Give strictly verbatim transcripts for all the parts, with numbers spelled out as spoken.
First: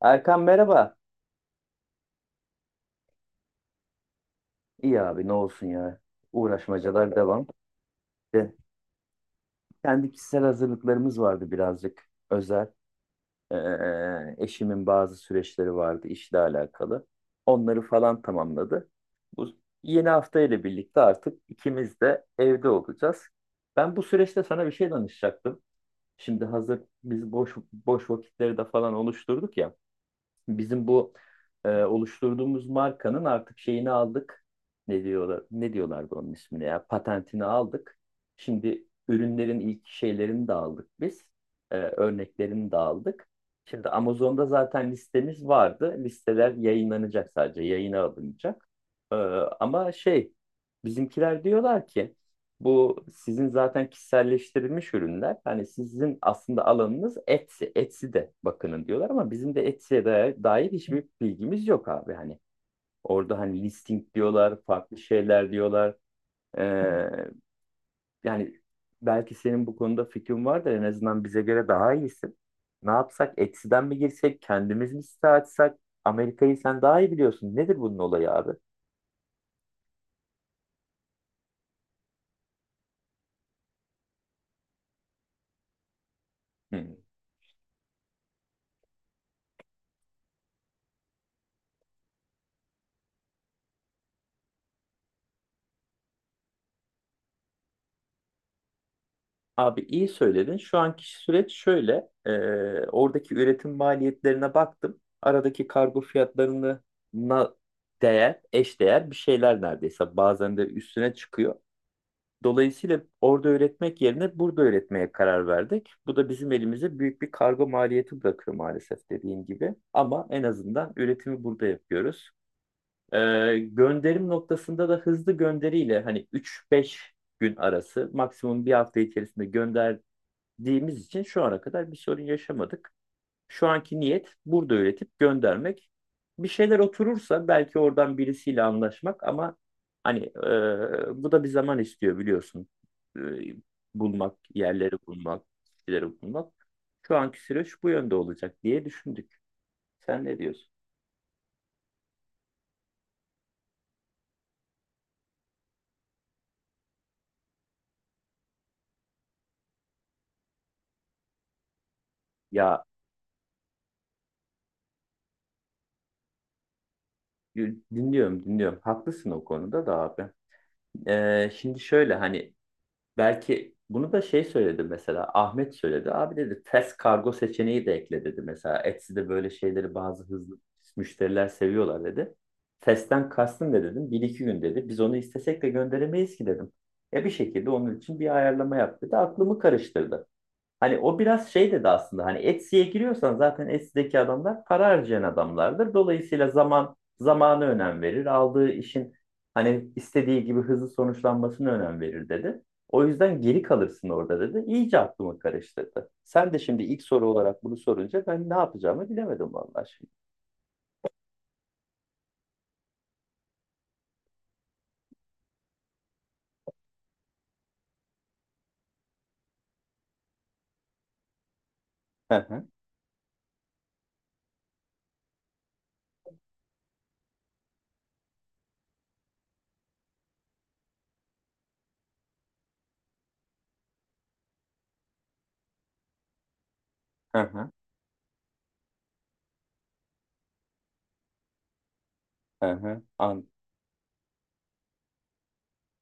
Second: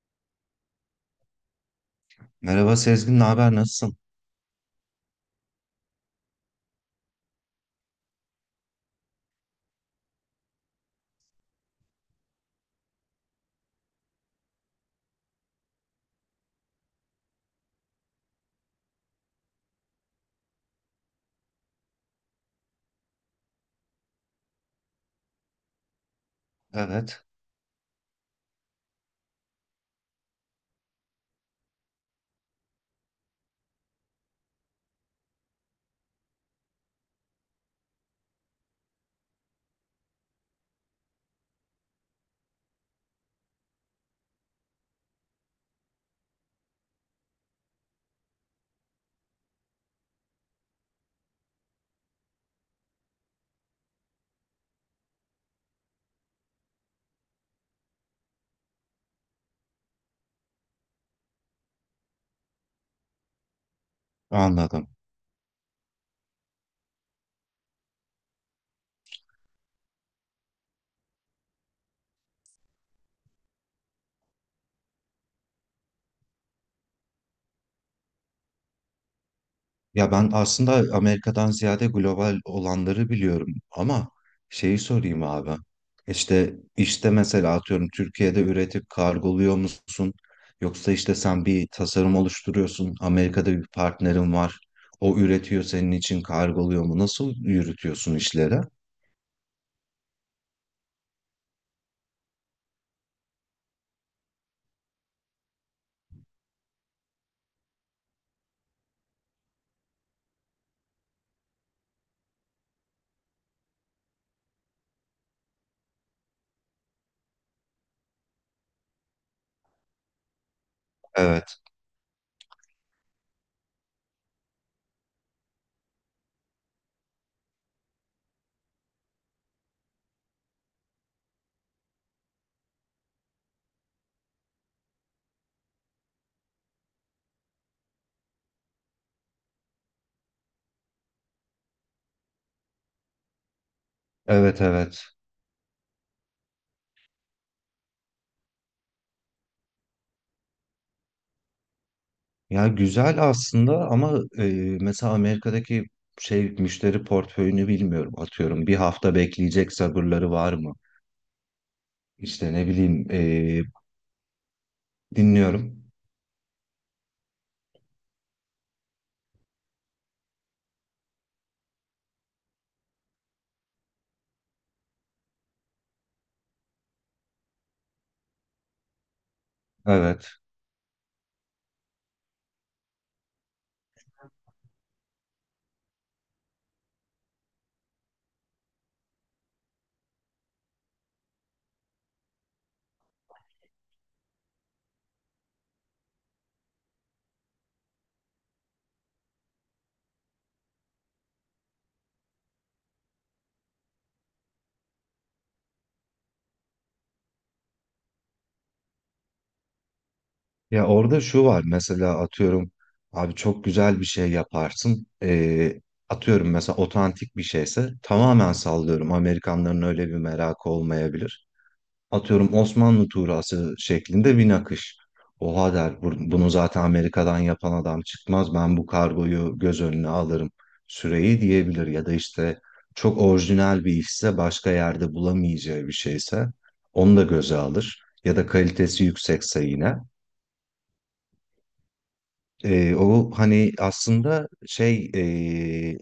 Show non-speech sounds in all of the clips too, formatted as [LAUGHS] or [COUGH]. Erkan merhaba. Merhaba Sezgin, ne haber, nasılsın? İyi abi ne olsun ya. Uğraşmacalar devam. De, kendi kişisel hazırlıklarımız vardı birazcık özel. Ee, eşimin bazı süreçleri vardı işle alakalı. Onları falan tamamladı. Bu yeni hafta ile birlikte artık ikimiz de evde olacağız. Ben bu süreçte sana bir şey danışacaktım. Şimdi hazır Evet, biz boş boş vakitleri de falan oluşturduk ya. Bizim bu e, oluşturduğumuz markanın artık şeyini aldık. Ne diyorlar? Ne diyorlardı onun ismini ya? Patentini aldık. Şimdi ürünlerin ilk şeylerini de aldık biz. E, örneklerini de aldık. Şimdi Amazon'da zaten listemiz vardı. Listeler yayınlanacak sadece, yayına alınacak. E, ama şey, bizimkiler diyorlar ki bu sizin zaten kişiselleştirilmiş ürünler. Hani sizin aslında alanınız Etsy. Etsy'de bakının diyorlar ama bizim de Etsy'ye dair, dair hiçbir bilgimiz yok abi. Hani orada hani listing diyorlar, anladım. farklı şeyler diyorlar. Ee, yani belki senin bu konuda fikrin vardır. En azından bize göre daha iyisin. Ne yapsak? Etsy'den mi girsek? Kendimiz mi site açsak? Amerika'yı sen daha iyi biliyorsun. Nedir bunun olayı abi? Ya ben aslında Amerika'dan ziyade global olanları biliyorum ama şeyi sorayım abi. İşte Hı. işte mesela atıyorum Türkiye'de üretip kargoluyor musun? Yoksa işte sen bir tasarım oluşturuyorsun, Amerika'da bir partnerin var. O üretiyor senin için kargoluyor mu? Nasıl yürütüyorsun işleri? Abi iyi söyledin. Şu anki süreç şöyle. E, oradaki üretim maliyetlerine baktım. Aradaki kargo fiyatlarına değer, eşdeğer bir şeyler neredeyse. Bazen de üstüne çıkıyor. Dolayısıyla orada üretmek yerine burada üretmeye karar verdik. Bu da bizim elimize büyük bir kargo maliyeti bırakıyor maalesef dediğin gibi. Ama en azından üretimi Evet, burada yapıyoruz. E, gönderim noktasında da hızlı gönderiyle hani üç beş gün arası maksimum bir hafta içerisinde gönder dediğimiz için şu ana kadar bir sorun yaşamadık. Şu anki niyet burada öğretip göndermek. Bir şeyler oturursa belki oradan birisiyle anlaşmak ama hani e, bu da bir zaman istiyor biliyorsun. E, bulmak, evet, yerleri evet. bulmak, kişileri bulmak. Şu anki süreç bu yönde olacak diye düşündük. Sen ne diyorsun? Ya güzel aslında ama e, mesela Amerika'daki şey müşteri portföyünü bilmiyorum. Atıyorum bir hafta bekleyecek sabırları var mı? İşte ne Ya bileyim e, dinliyorum. dinliyorum, dinliyorum. Haklısın o konuda da abi. E, şimdi şöyle hani belki bunu da şey söyledi mesela Ahmet söyledi. Abi dedi test kargo seçeneği de ekle dedi mesela. Etsy'de böyle şeyleri bazı Evet. hızlı müşteriler seviyorlar dedi. Testten kastın ne dedim? Bir iki gün dedi. Biz onu istesek de gönderemeyiz ki dedim. E bir şekilde onun için bir ayarlama yap dedi. Aklımı karıştırdı. Hani o biraz şey dedi aslında hani Etsy'ye giriyorsan zaten Etsy'deki adamlar para harcayan adamlardır. Dolayısıyla zaman zamanı önem verir. Aldığı işin hani istediği gibi hızlı sonuçlanmasını önem verir dedi. O yüzden geri kalırsın orada dedi. İyice aklımı karıştırdı. Sen de şimdi ilk soru olarak bunu sorunca ben ne yapacağımı bilemedim vallahi şimdi. Ya orada şu var mesela atıyorum abi çok güzel bir şey yaparsın. E, atıyorum mesela otantik bir şeyse tamamen sallıyorum. Amerikanların öyle bir merakı olmayabilir. Hı Atıyorum hı, Osmanlı tuğrası şeklinde bir nakış. Oha der, "bu- bunu zaten Amerika'dan yapan adam çıkmaz, ben bu kargoyu göz önüne alırım, süreyi" diyebilir. Ya da işte çok orijinal bir işse, başka yerde bulamayacağı bir şeyse onu da hı göze hı, alır, ya da kalitesi yüksekse yine. hı Ee, hı O an hani aslında şey ee,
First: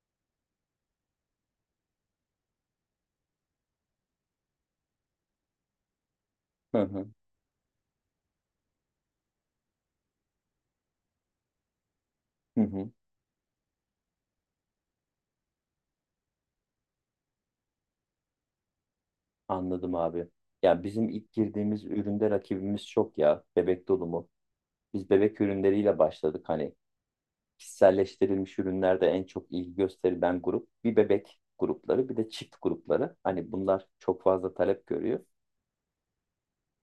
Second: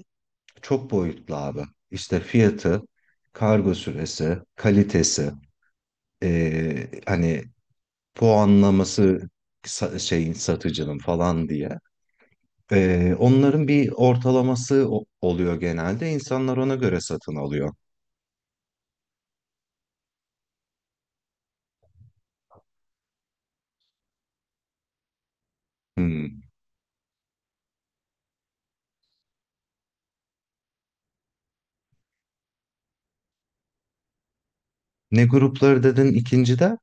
çok boyutlu abi. İşte fiyatı, kargo süresi, kalitesi, hı ee, hı, hani puanlaması, sa- şeyin, satıcının falan diye. hı hı. Ee, onların bir ortalaması o- oluyor genelde. İnsanlar ona göre satın alıyor. Anladım abi. Ya bizim ilk girdiğimiz üründe rakibimiz çok ya. Bebek dolumu. Biz bebek ürünleriyle Hmm. başladık hani kişiselleştirilmiş ürünlerde en çok ilgi gösterilen grup bir bebek grupları bir de çift grupları. Hani bunlar çok fazla talep görüyor. Ne grupları dedin ikinci de?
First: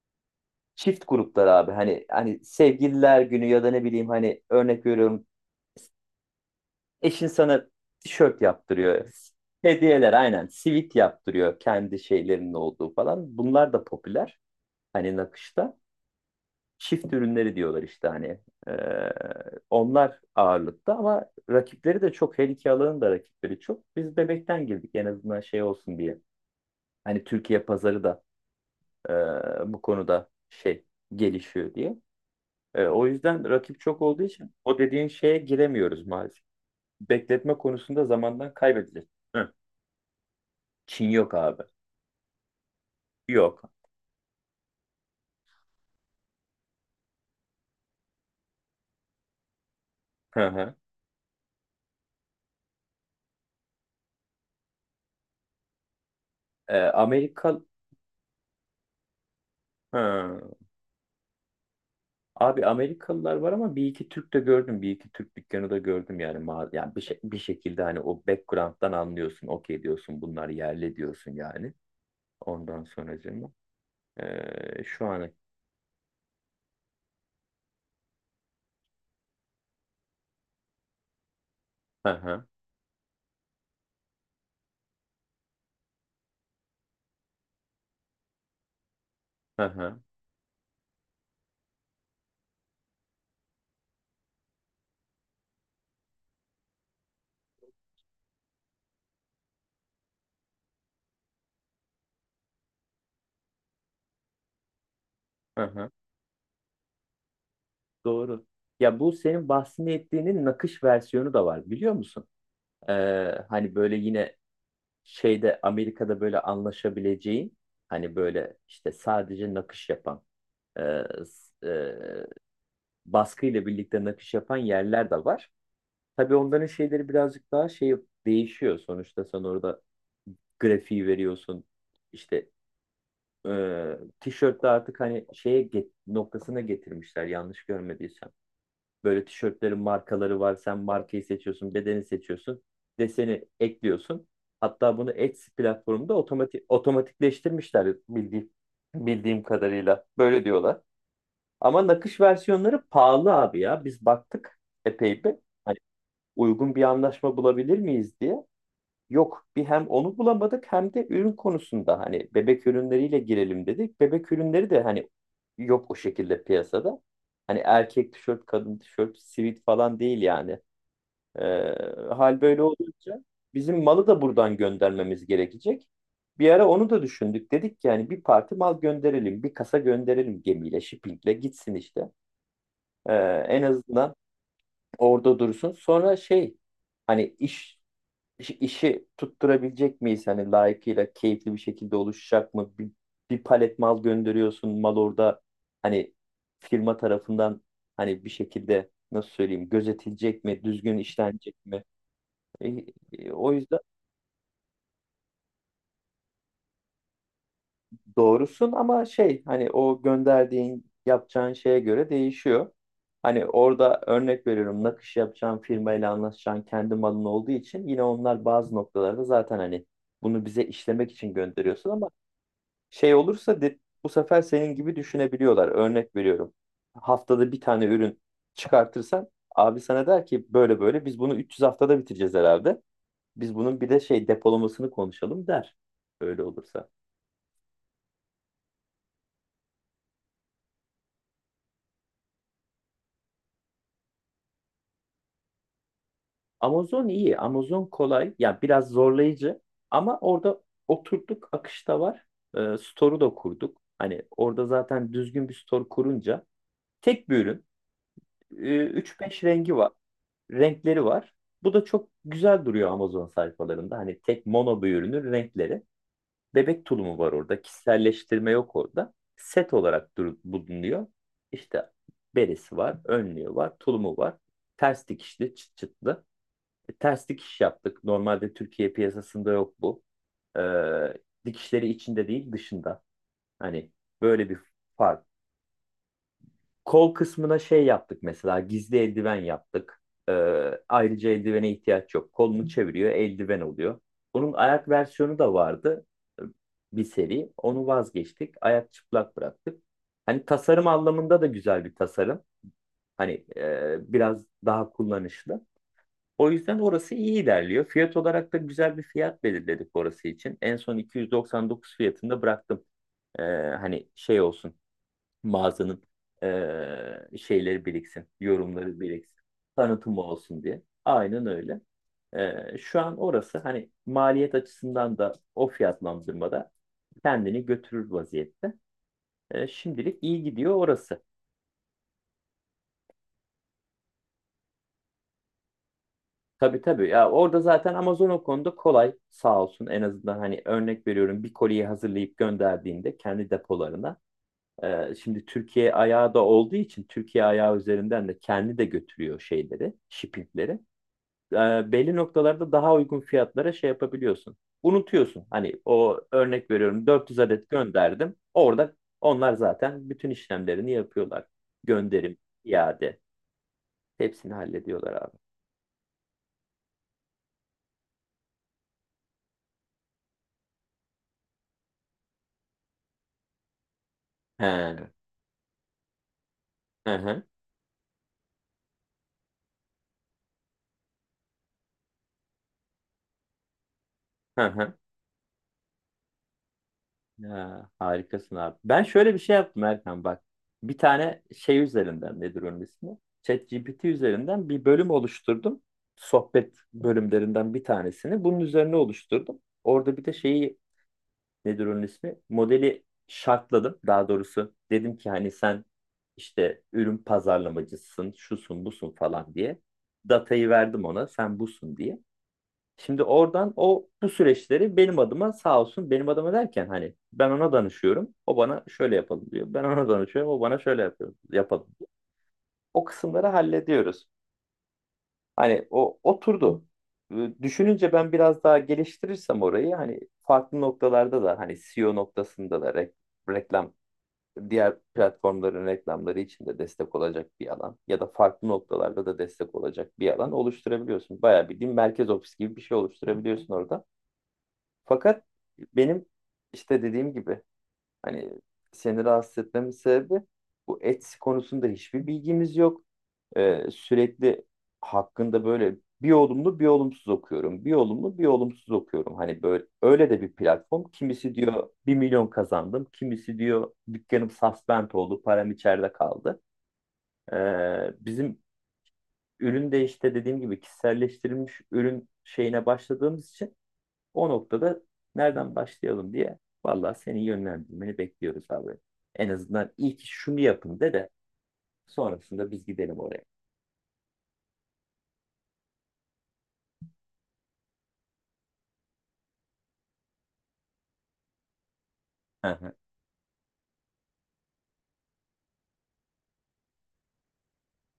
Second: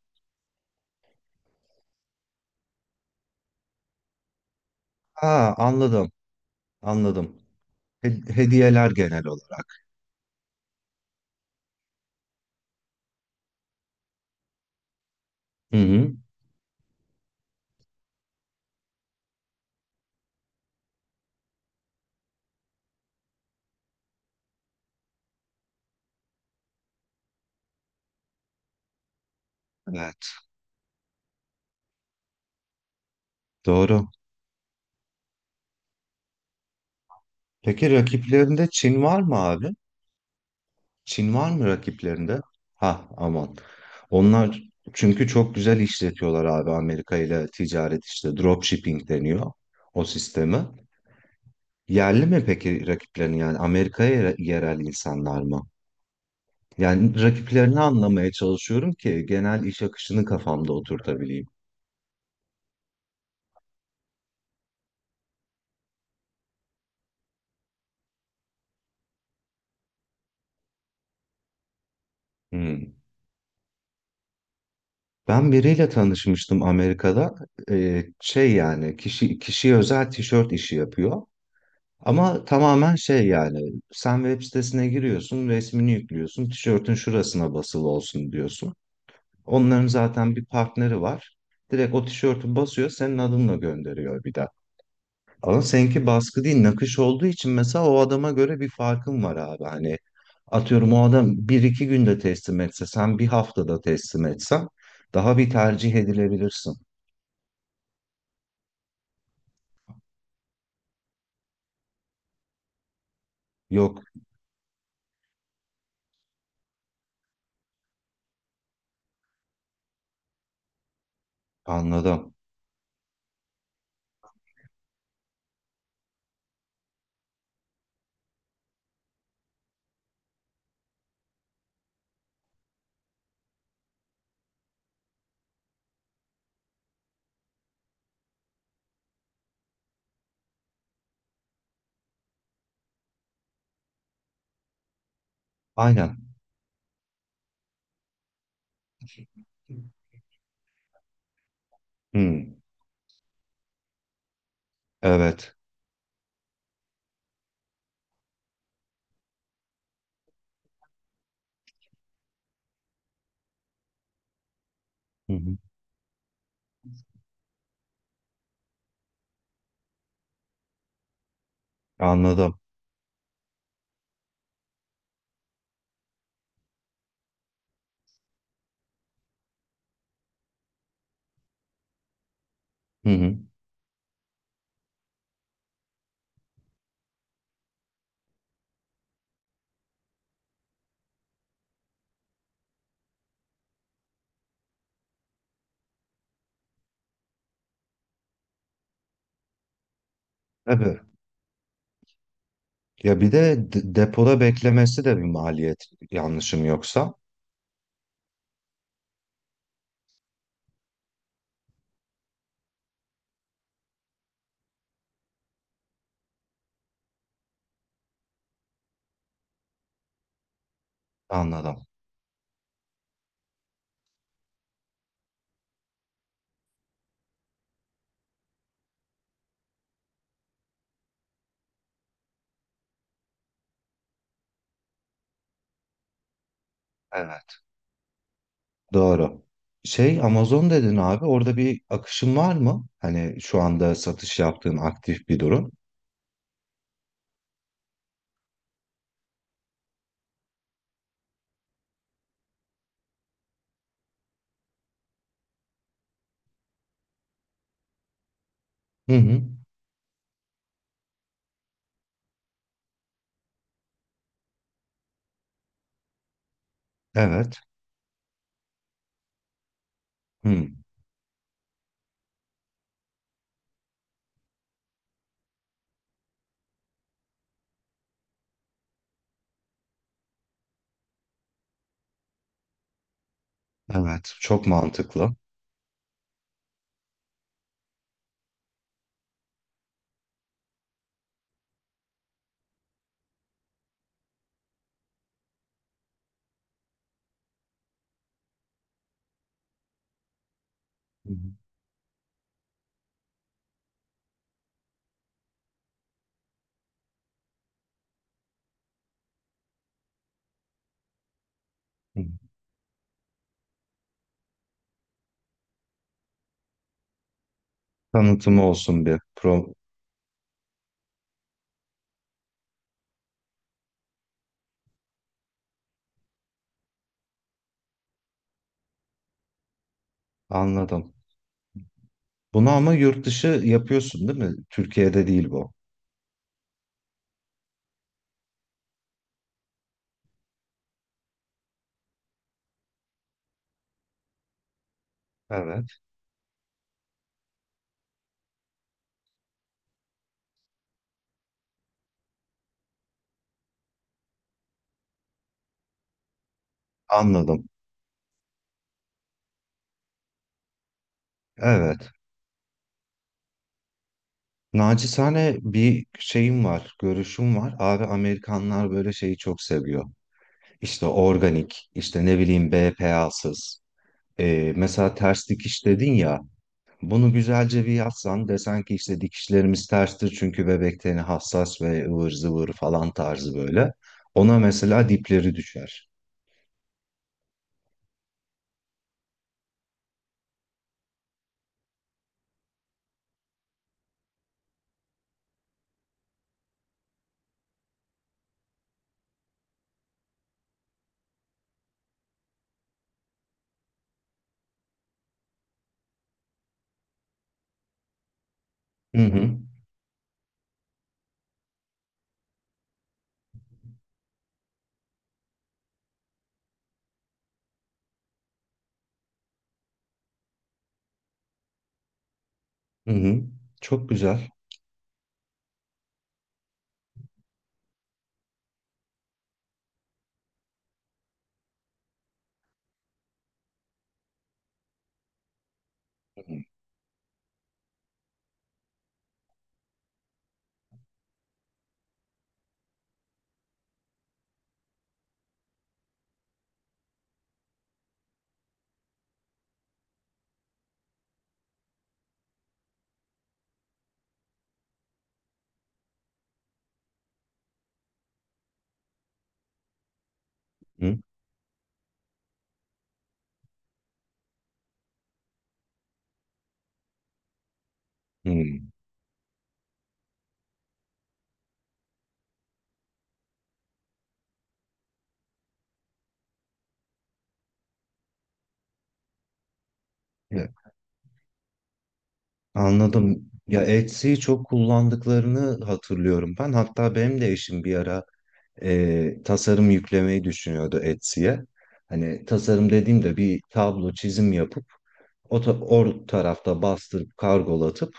Çift grupları abi hani hani sevgililer günü ya da ne bileyim hani örnek veriyorum Ha anladım, eşin anladım. sana He- tişört Hediyeler yaptırıyor. genel olarak. Hediyeler aynen sivit yaptırıyor kendi şeylerinin olduğu falan. Bunlar da popüler hani nakışta. Hı hı. Çift ürünleri diyorlar işte hani. Ee, onlar ağırlıkta ama rakipleri de çok. Her iki alanın da rakipleri çok. Biz bebekten girdik en azından şey olsun diye. Hani Türkiye pazarı da e, bu Evet, konuda şey gelişiyor diye. E, o yüzden rakip çok doğru. olduğu için o dediğin şeye giremiyoruz maalesef. Bekletme Peki konusunda zamandan rakiplerinde Çin kaybedeceğiz. var mı Hı. abi? Çin yok Çin var abi. mı rakiplerinde? Ha aman. Yok. Onlar çünkü çok güzel işletiyorlar abi, Amerika ile ticaret, işte dropshipping deniyor o Hı sistemi. hı. Yerli mi peki rakiplerin, yani Amerika'ya, yere- yerel insanlar mı? E, Yani Amerika rakiplerini anlamaya çalışıyorum ki genel iş akışını Hı. kafamda oturtabileyim. Abi Amerikalılar var ama bir iki Türk de gördüm. Bir iki Türk dükkanı da gördüm yani. ma- Yani bir, şey- bir şekilde hani o background'dan anlıyorsun. Okey diyorsun bunlar yerli diyorsun yani. Ondan Hmm. sonracığıma. Ee, şu an. Ben biriyle tanışmıştım Amerika'da. Ee, şey, yani kişi kişiye özel tişört işi yapıyor. Hı Ama hı, tamamen şey, yani sen web sitesine giriyorsun, resmini yüklüyorsun, tişörtün şurasına basılı olsun diyorsun. hı Onların hı, zaten bir partneri var. Direkt o tişörtü basıyor, senin adınla gönderiyor bir de. Ama seninki baskı değil nakış olduğu için mesela o adama göre bir farkın var abi. Hani atıyorum o adam bir iki günde teslim etse, sen bir haftada teslim etsen daha bir hı hı. tercih edilebilirsin. Doğru. Ya bu senin bahsettiğinin nakış versiyonu da var biliyor musun? Ee, hani böyle Yok, yine şeyde Amerika'da böyle anlaşabileceğin hani böyle işte sadece nakış yapan e, s- anladım. baskıyla birlikte nakış yapan yerler de var. Tabii onların şeyleri birazcık daha şey değişiyor. Sonuçta sen orada grafiği veriyorsun. İşte e, tişörtte artık hani şeye get- noktasına getirmişler yanlış görmediysem. Böyle tişörtlerin markaları var. Sen markayı seçiyorsun, bedeni seçiyorsun, deseni ekliyorsun. Hatta bunu Etsy platformunda Aynen. otomatik otomatikleştirmişler bildiğim bildiğim kadarıyla. Böyle diyorlar. Ama nakış Hı, versiyonları pahalı abi ya. Biz baktık epey bir. evet. Hani uygun bir anlaşma bulabilir miyiz diye. Yok bir hem onu bulamadık hem de ürün konusunda hani bebek ürünleriyle girelim dedik. Bebek ürünleri de hani Hı hı. yok o şekilde piyasada. Hani erkek tişört, kadın tişört, sivit falan değil yani. Ee, hal Anladım. böyle olunca bizim malı da buradan göndermemiz gerekecek. Bir ara onu da düşündük. Dedik ki yani bir parti mal gönderelim, bir kasa gönderelim gemiyle, shippingle gitsin işte. Hı Ee, hı. en azından orada dursun. Sonra şey hani iş iş- işi tutturabilecek miyiz? Hani layıkıyla keyifli bir şekilde oluşacak mı? Bir, bir palet mal gönderiyorsun. Mal orada hani firma tarafından hani bir şekilde nasıl söyleyeyim gözetilecek mi? Düzgün Evet. işlenecek mi? E, Ya e, bir o de yüzden de- depoda beklemesi de bir maliyet, yanlışım yoksa. Doğrusun ama şey hani o gönderdiğin yapacağın şeye göre değişiyor. Hani orada örnek veriyorum nakış yapacağın firmayla anlaşacağın kendi malın olduğu için yine onlar bazı noktalarda zaten hani bunu bize işlemek için Anladım. gönderiyorsun ama şey olursa de, bu sefer senin gibi düşünebiliyorlar. Örnek veriyorum haftada bir tane ürün çıkartırsan abi sana der ki böyle böyle biz bunu üç yüz haftada bitireceğiz herhalde. Biz bunun bir de şey depolamasını konuşalım der. Öyle olursa. Evet. Doğru. Şey, Amazon dedin abi, orada bir akışın var mı? Hani şu anda satış yaptığın aktif bir durum. Amazon iyi. Amazon kolay. Yani biraz zorlayıcı ama orada oturduk, akışta var. Ee, store'u da kurduk. Hani orada zaten düzgün bir store kurunca tek bir ürün. Ee, Hı hı. üç beş rengi var. Renkleri var. Bu da çok güzel duruyor Amazon sayfalarında. Hani tek mono bir ürünün renkleri. Bebek tulumu var Evet. orada. Kişiselleştirme yok orada. Set olarak dur- Hı. bulunuyor. İşte beresi var, önlüğü var, tulumu var. Ters dikişli, çıt çıtlı. E, ters dikiş yaptık. Normalde Türkiye piyasasında yok bu. Ee, dikişleri içinde değil dışında. Hani Evet. böyle bir Çok fark. mantıklı. Kol kısmına şey yaptık mesela gizli eldiven yaptık. Ee, ayrıca eldivene ihtiyaç yok. Kolunu çeviriyor eldiven oluyor. Bunun ayak versiyonu da vardı e, bir seri. Onu vazgeçtik. Ayak çıplak bıraktık. Hani tasarım Hı hı, anlamında da güzel bir tasarım. Hani e, biraz daha kullanışlı. O yüzden orası iyi ilerliyor. Fiyat olarak da güzel bir fiyat belirledik orası için. En son iki yüz doksan dokuz hı. fiyatında bıraktım. Ee, hani şey olsun mağazanın ee, şeyleri biriksin, Tanıtımı yorumları olsun bir. biriksin, Pro... tanıtımı olsun diye. Aynen öyle. Ee, şu an orası hani maliyet açısından da o fiyatlandırmada kendini götürür vaziyette. Ee, şimdilik iyi gidiyor Anladım. orası. Bunu ama yurt dışı yapıyorsun değil mi? Türkiye'de değil bu. Tabii tabii ya orada zaten Amazon o konuda kolay sağ olsun en azından hani örnek veriyorum bir koliyi hazırlayıp gönderdiğinde kendi depolarına e, şimdi Türkiye Evet. ayağı da olduğu için Türkiye ayağı üzerinden de kendi de götürüyor şeyleri shippingleri. E, belli noktalarda daha uygun fiyatlara şey yapabiliyorsun unutuyorsun hani o örnek veriyorum dört yüz adet Anladım. gönderdim orada onlar zaten bütün işlemlerini yapıyorlar, Evet. gönderim, iade, hepsini hallediyorlar abi. Nacizane bir şeyim var, görüşüm var. Abi Amerikanlar böyle şeyi çok seviyor. İşte organik, işte ne bileyim B P A'sız. He. Ee, mesela ters dikiş dedin ya. Hı Bunu hı. güzelce bir yazsan, desen ki işte dikişlerimiz terstir çünkü bebek teni hassas ve ıvır zıvır falan tarzı böyle. Ona Hı hı. mesela dipleri düşer. Ha, harikasın abi. Ben şöyle bir şey yaptım Erkan bak. Bir tane şey üzerinden nedir onun ismi? ChatGPT üzerinden bir bölüm oluşturdum. Sohbet bölümlerinden bir tanesini. Bunun üzerine oluşturdum. Orada bir de şeyi nedir onun ismi? Modeli şartladım. Daha doğrusu dedim ki hani sen işte ürün pazarlamacısın, şusun, busun Hı falan hı. diye. Datayı verdim ona sen busun diye. Şimdi oradan o bu süreçleri benim adıma sağ olsun benim adıma derken hani ben ona danışıyorum. O bana şöyle yapalım diyor. Ben ona danışıyorum. O bana şöyle yapıyor, yapalım diyor. O Hı hı. kısımları Çok hallediyoruz. güzel. Hani o oturdu. Ee, Düşününce ben biraz daha geliştirirsem orayı hani farklı noktalarda da hani seo noktasında da re- reklam, diğer platformların reklamları Hı için de destek olacak bir alan ya da farklı noktalarda da destek olacak bir alan oluşturabiliyorsun. Bayağı bildiğin merkez ofis gibi bir şey oluşturabiliyorsun orada. Fakat benim işte dediğim gibi hani seni rahatsız etmemin sebebi bu Etsy konusunda hiçbir bilgimiz yok. Ee, sürekli hakkında böyle bir olumlu bir olumsuz okuyorum. Bir olumlu bir olumsuz okuyorum. Hani böyle öyle de bir platform. hı. Kimisi diyor bir milyon kazandım. Kimisi diyor dükkanım suspend oldu. Param içeride kaldı. Ee, Hı. bizim ürün de işte dediğim gibi kişiselleştirilmiş ürün şeyine başladığımız için o noktada nereden başlayalım diye vallahi senin yönlendirmeni bekliyoruz abi. En azından ilk şunu Evet, yapın de de sonrasında biz gidelim oraya. anladım. Ya Etsy'yi çok kullandıklarını hatırlıyorum ben. Hatta benim de eşim bir ara e, tasarım yüklemeyi düşünüyordu Etsy'ye. Hani Hı tasarım hı. dediğimde bir tablo çizim yapıp o, ta- o tarafta bastırıp kargolatıp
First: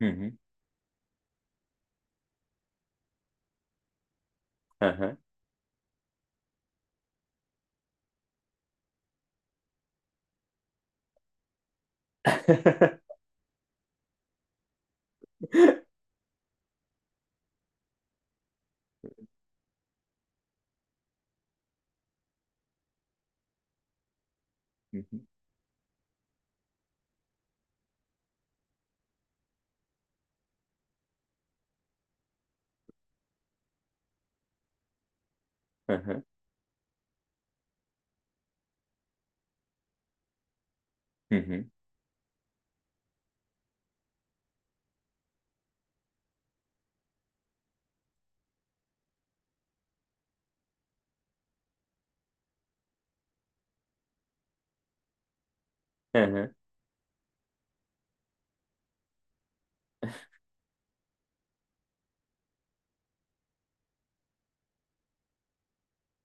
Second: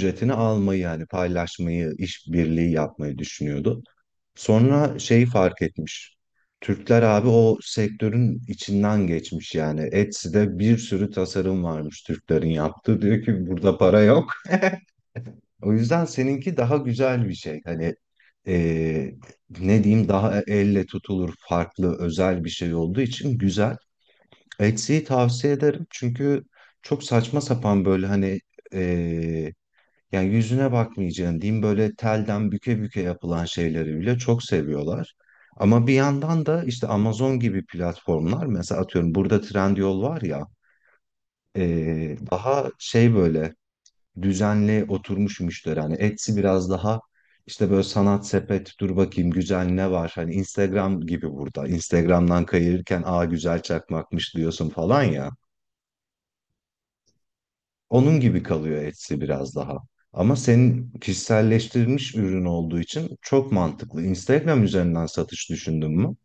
Hı almayı, yani paylaşmayı, işbirliği yapmayı düşünüyordu. hı. Hı Sonra hı. şeyi fark etmiş. Türkler abi o sektörün içinden geçmiş yani. Etsy'de bir sürü tasarım varmış Türklerin yaptığı. [LAUGHS] [LAUGHS] Diyor ki burada para yok. O yüzden seninki daha güzel bir şey. Hani e, ne diyeyim, daha elle tutulur, farklı, özel bir şey olduğu için güzel. Hı Etsy'yi hı. tavsiye ederim çünkü çok saçma sapan böyle hani, yani yüzüne bakmayacaksın diyeyim, böyle telden büke büke yapılan şeyleri bile çok seviyorlar. Ama Hı bir hı. yandan da işte Amazon gibi platformlar, mesela atıyorum burada Trendyol var ya, Hı hı. eee, daha şey böyle düzenli oturmuş müşteri. Hani Etsy biraz daha işte böyle sanat sepet, dur bakayım güzel ne var. Hani Instagram gibi, burada Instagram'dan kayırırken, "aa güzel çakmakmış" diyorsun falan ya. Hı hı. Onun gibi kalıyor Etsy biraz daha. Ama senin kişiselleştirilmiş ürün olduğu için çok mantıklı. Instagram üzerinden satış düşündün mü?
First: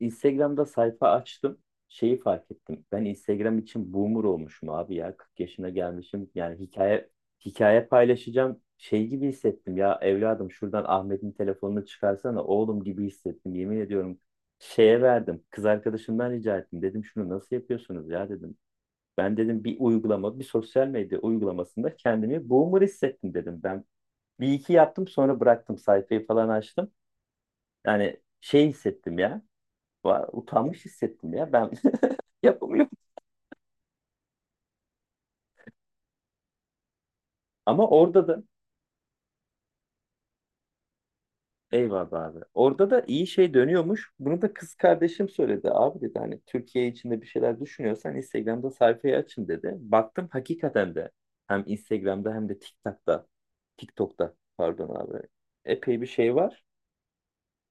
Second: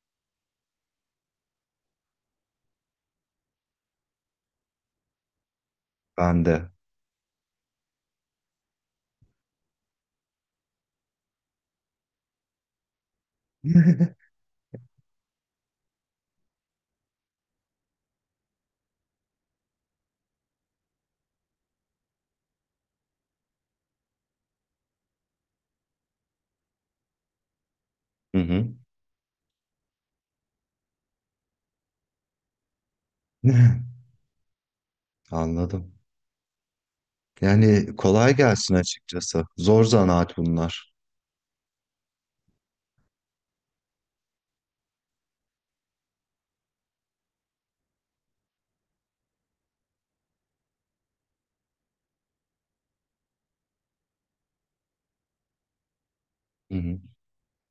Instagram'da sayfa açtım. Şeyi fark ettim. Ben Instagram için boomer olmuşum abi ya. kırk yaşına gelmişim. Ben Yani de. hikaye hikaye paylaşacağım şey gibi hissettim ya evladım şuradan Ahmet'in telefonunu çıkarsana oğlum gibi hissettim yemin ediyorum. Şeye verdim. Kız arkadaşımdan rica ettim. Dedim şunu nasıl yapıyorsunuz ya dedim. Ben dedim bir uygulama, bir sosyal medya uygulamasında kendimi boomer hissettim dedim. Ben bir iki yaptım sonra bıraktım sayfayı falan açtım. Yani Hı hı. şey hissettim ya var, utanmış hissettim ya ben [LAUGHS] yapamıyorum. [LAUGHS] Anladım. Ama Yani orada kolay da gelsin açıkçası. Zor zanaat bunlar. eyvallah abi. Orada da iyi şey dönüyormuş. Bunu da kız kardeşim söyledi. Abi dedi hani Türkiye içinde bir şeyler düşünüyorsan Instagram'da sayfayı açın dedi. Baktım hakikaten de hem Instagram'da hem de TikTok'ta TikTok'ta pardon abi. Epey bir şey var, Hı hı.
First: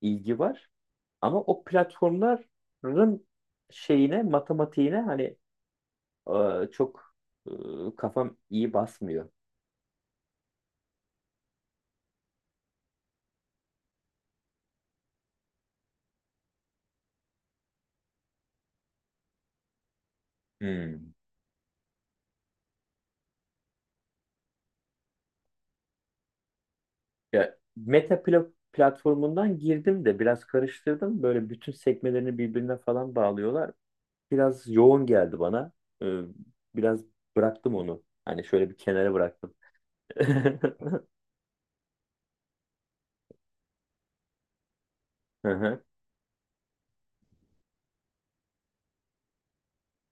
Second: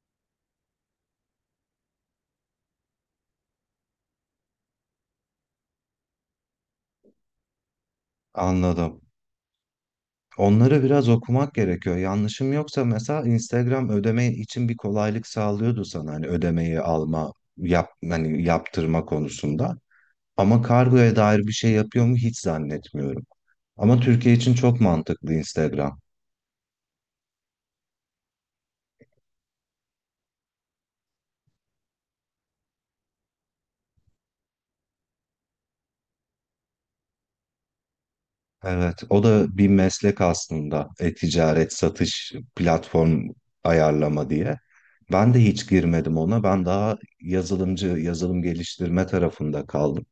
ilgi var. Ama o platformların şeyine, matematiğine hani e, çok e, kafam iyi Anladım. basmıyor. Onları biraz okumak gerekiyor. Yanlışım yoksa mesela Instagram ödeme için bir kolaylık sağlıyordu sana, hani ödemeyi alma, yap, hani yaptırma konusunda. Ama Hmm. kargoya dair bir şey yapıyor mu hiç zannetmiyorum. Ama Türkiye için çok mantıklı Instagram. Ya Meta pla- platformundan girdim de biraz karıştırdım. Böyle bütün sekmelerini birbirine falan bağlıyorlar. Biraz yoğun geldi bana. Ee, biraz bıraktım onu. Hani şöyle bir Evet, kenara o bıraktım. da bir [LAUGHS] meslek aslında. E-ticaret, satış, platform ayarlama diye. Ben de Hı hiç hı, girmedim ona. Ben daha yazılımcı, yazılım geliştirme tarafında kaldım.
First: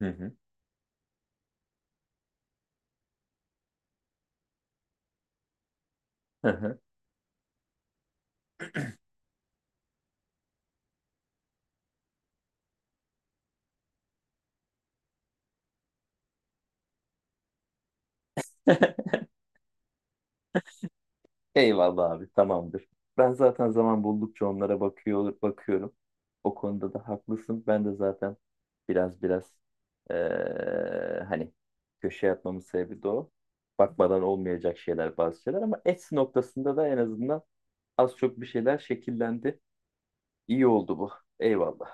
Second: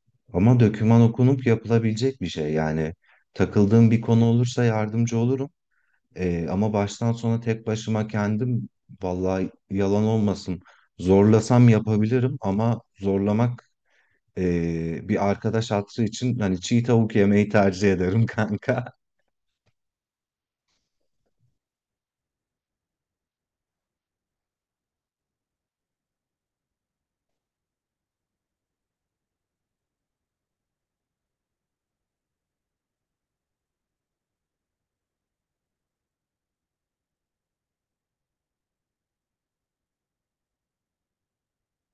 hı hı, Ama döküman okunup yapılabilecek bir şey. Yani takıldığım bir konu olursa yardımcı olurum. Ee, hı Ama hı. baştan sona tek başıma kendim, vallahi yalan olmasın, zorlasam yapabilirim ama zorlamak, ee, bir arkadaş hatırı için, hani çiğ tavuk yemeyi tercih ederim [LAUGHS] kanka. Eyvallah abi tamamdır. Ben zaten zaman buldukça onlara bakıyor, bakıyorum. O konuda da haklısın. Ben de zaten biraz biraz eee, hani köşe atmamın sebebi de o. Bakmadan olmayacak şeyler bazı şeyler ama Etsy noktasında da en azından az çok bir şeyler şekillendi. İyi oldu bu. Eyvallah.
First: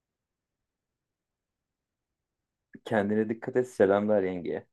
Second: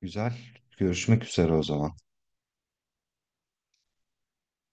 Güzel. Görüşmek üzere o zaman. Kendine dikkat et. Selamlar yengeye.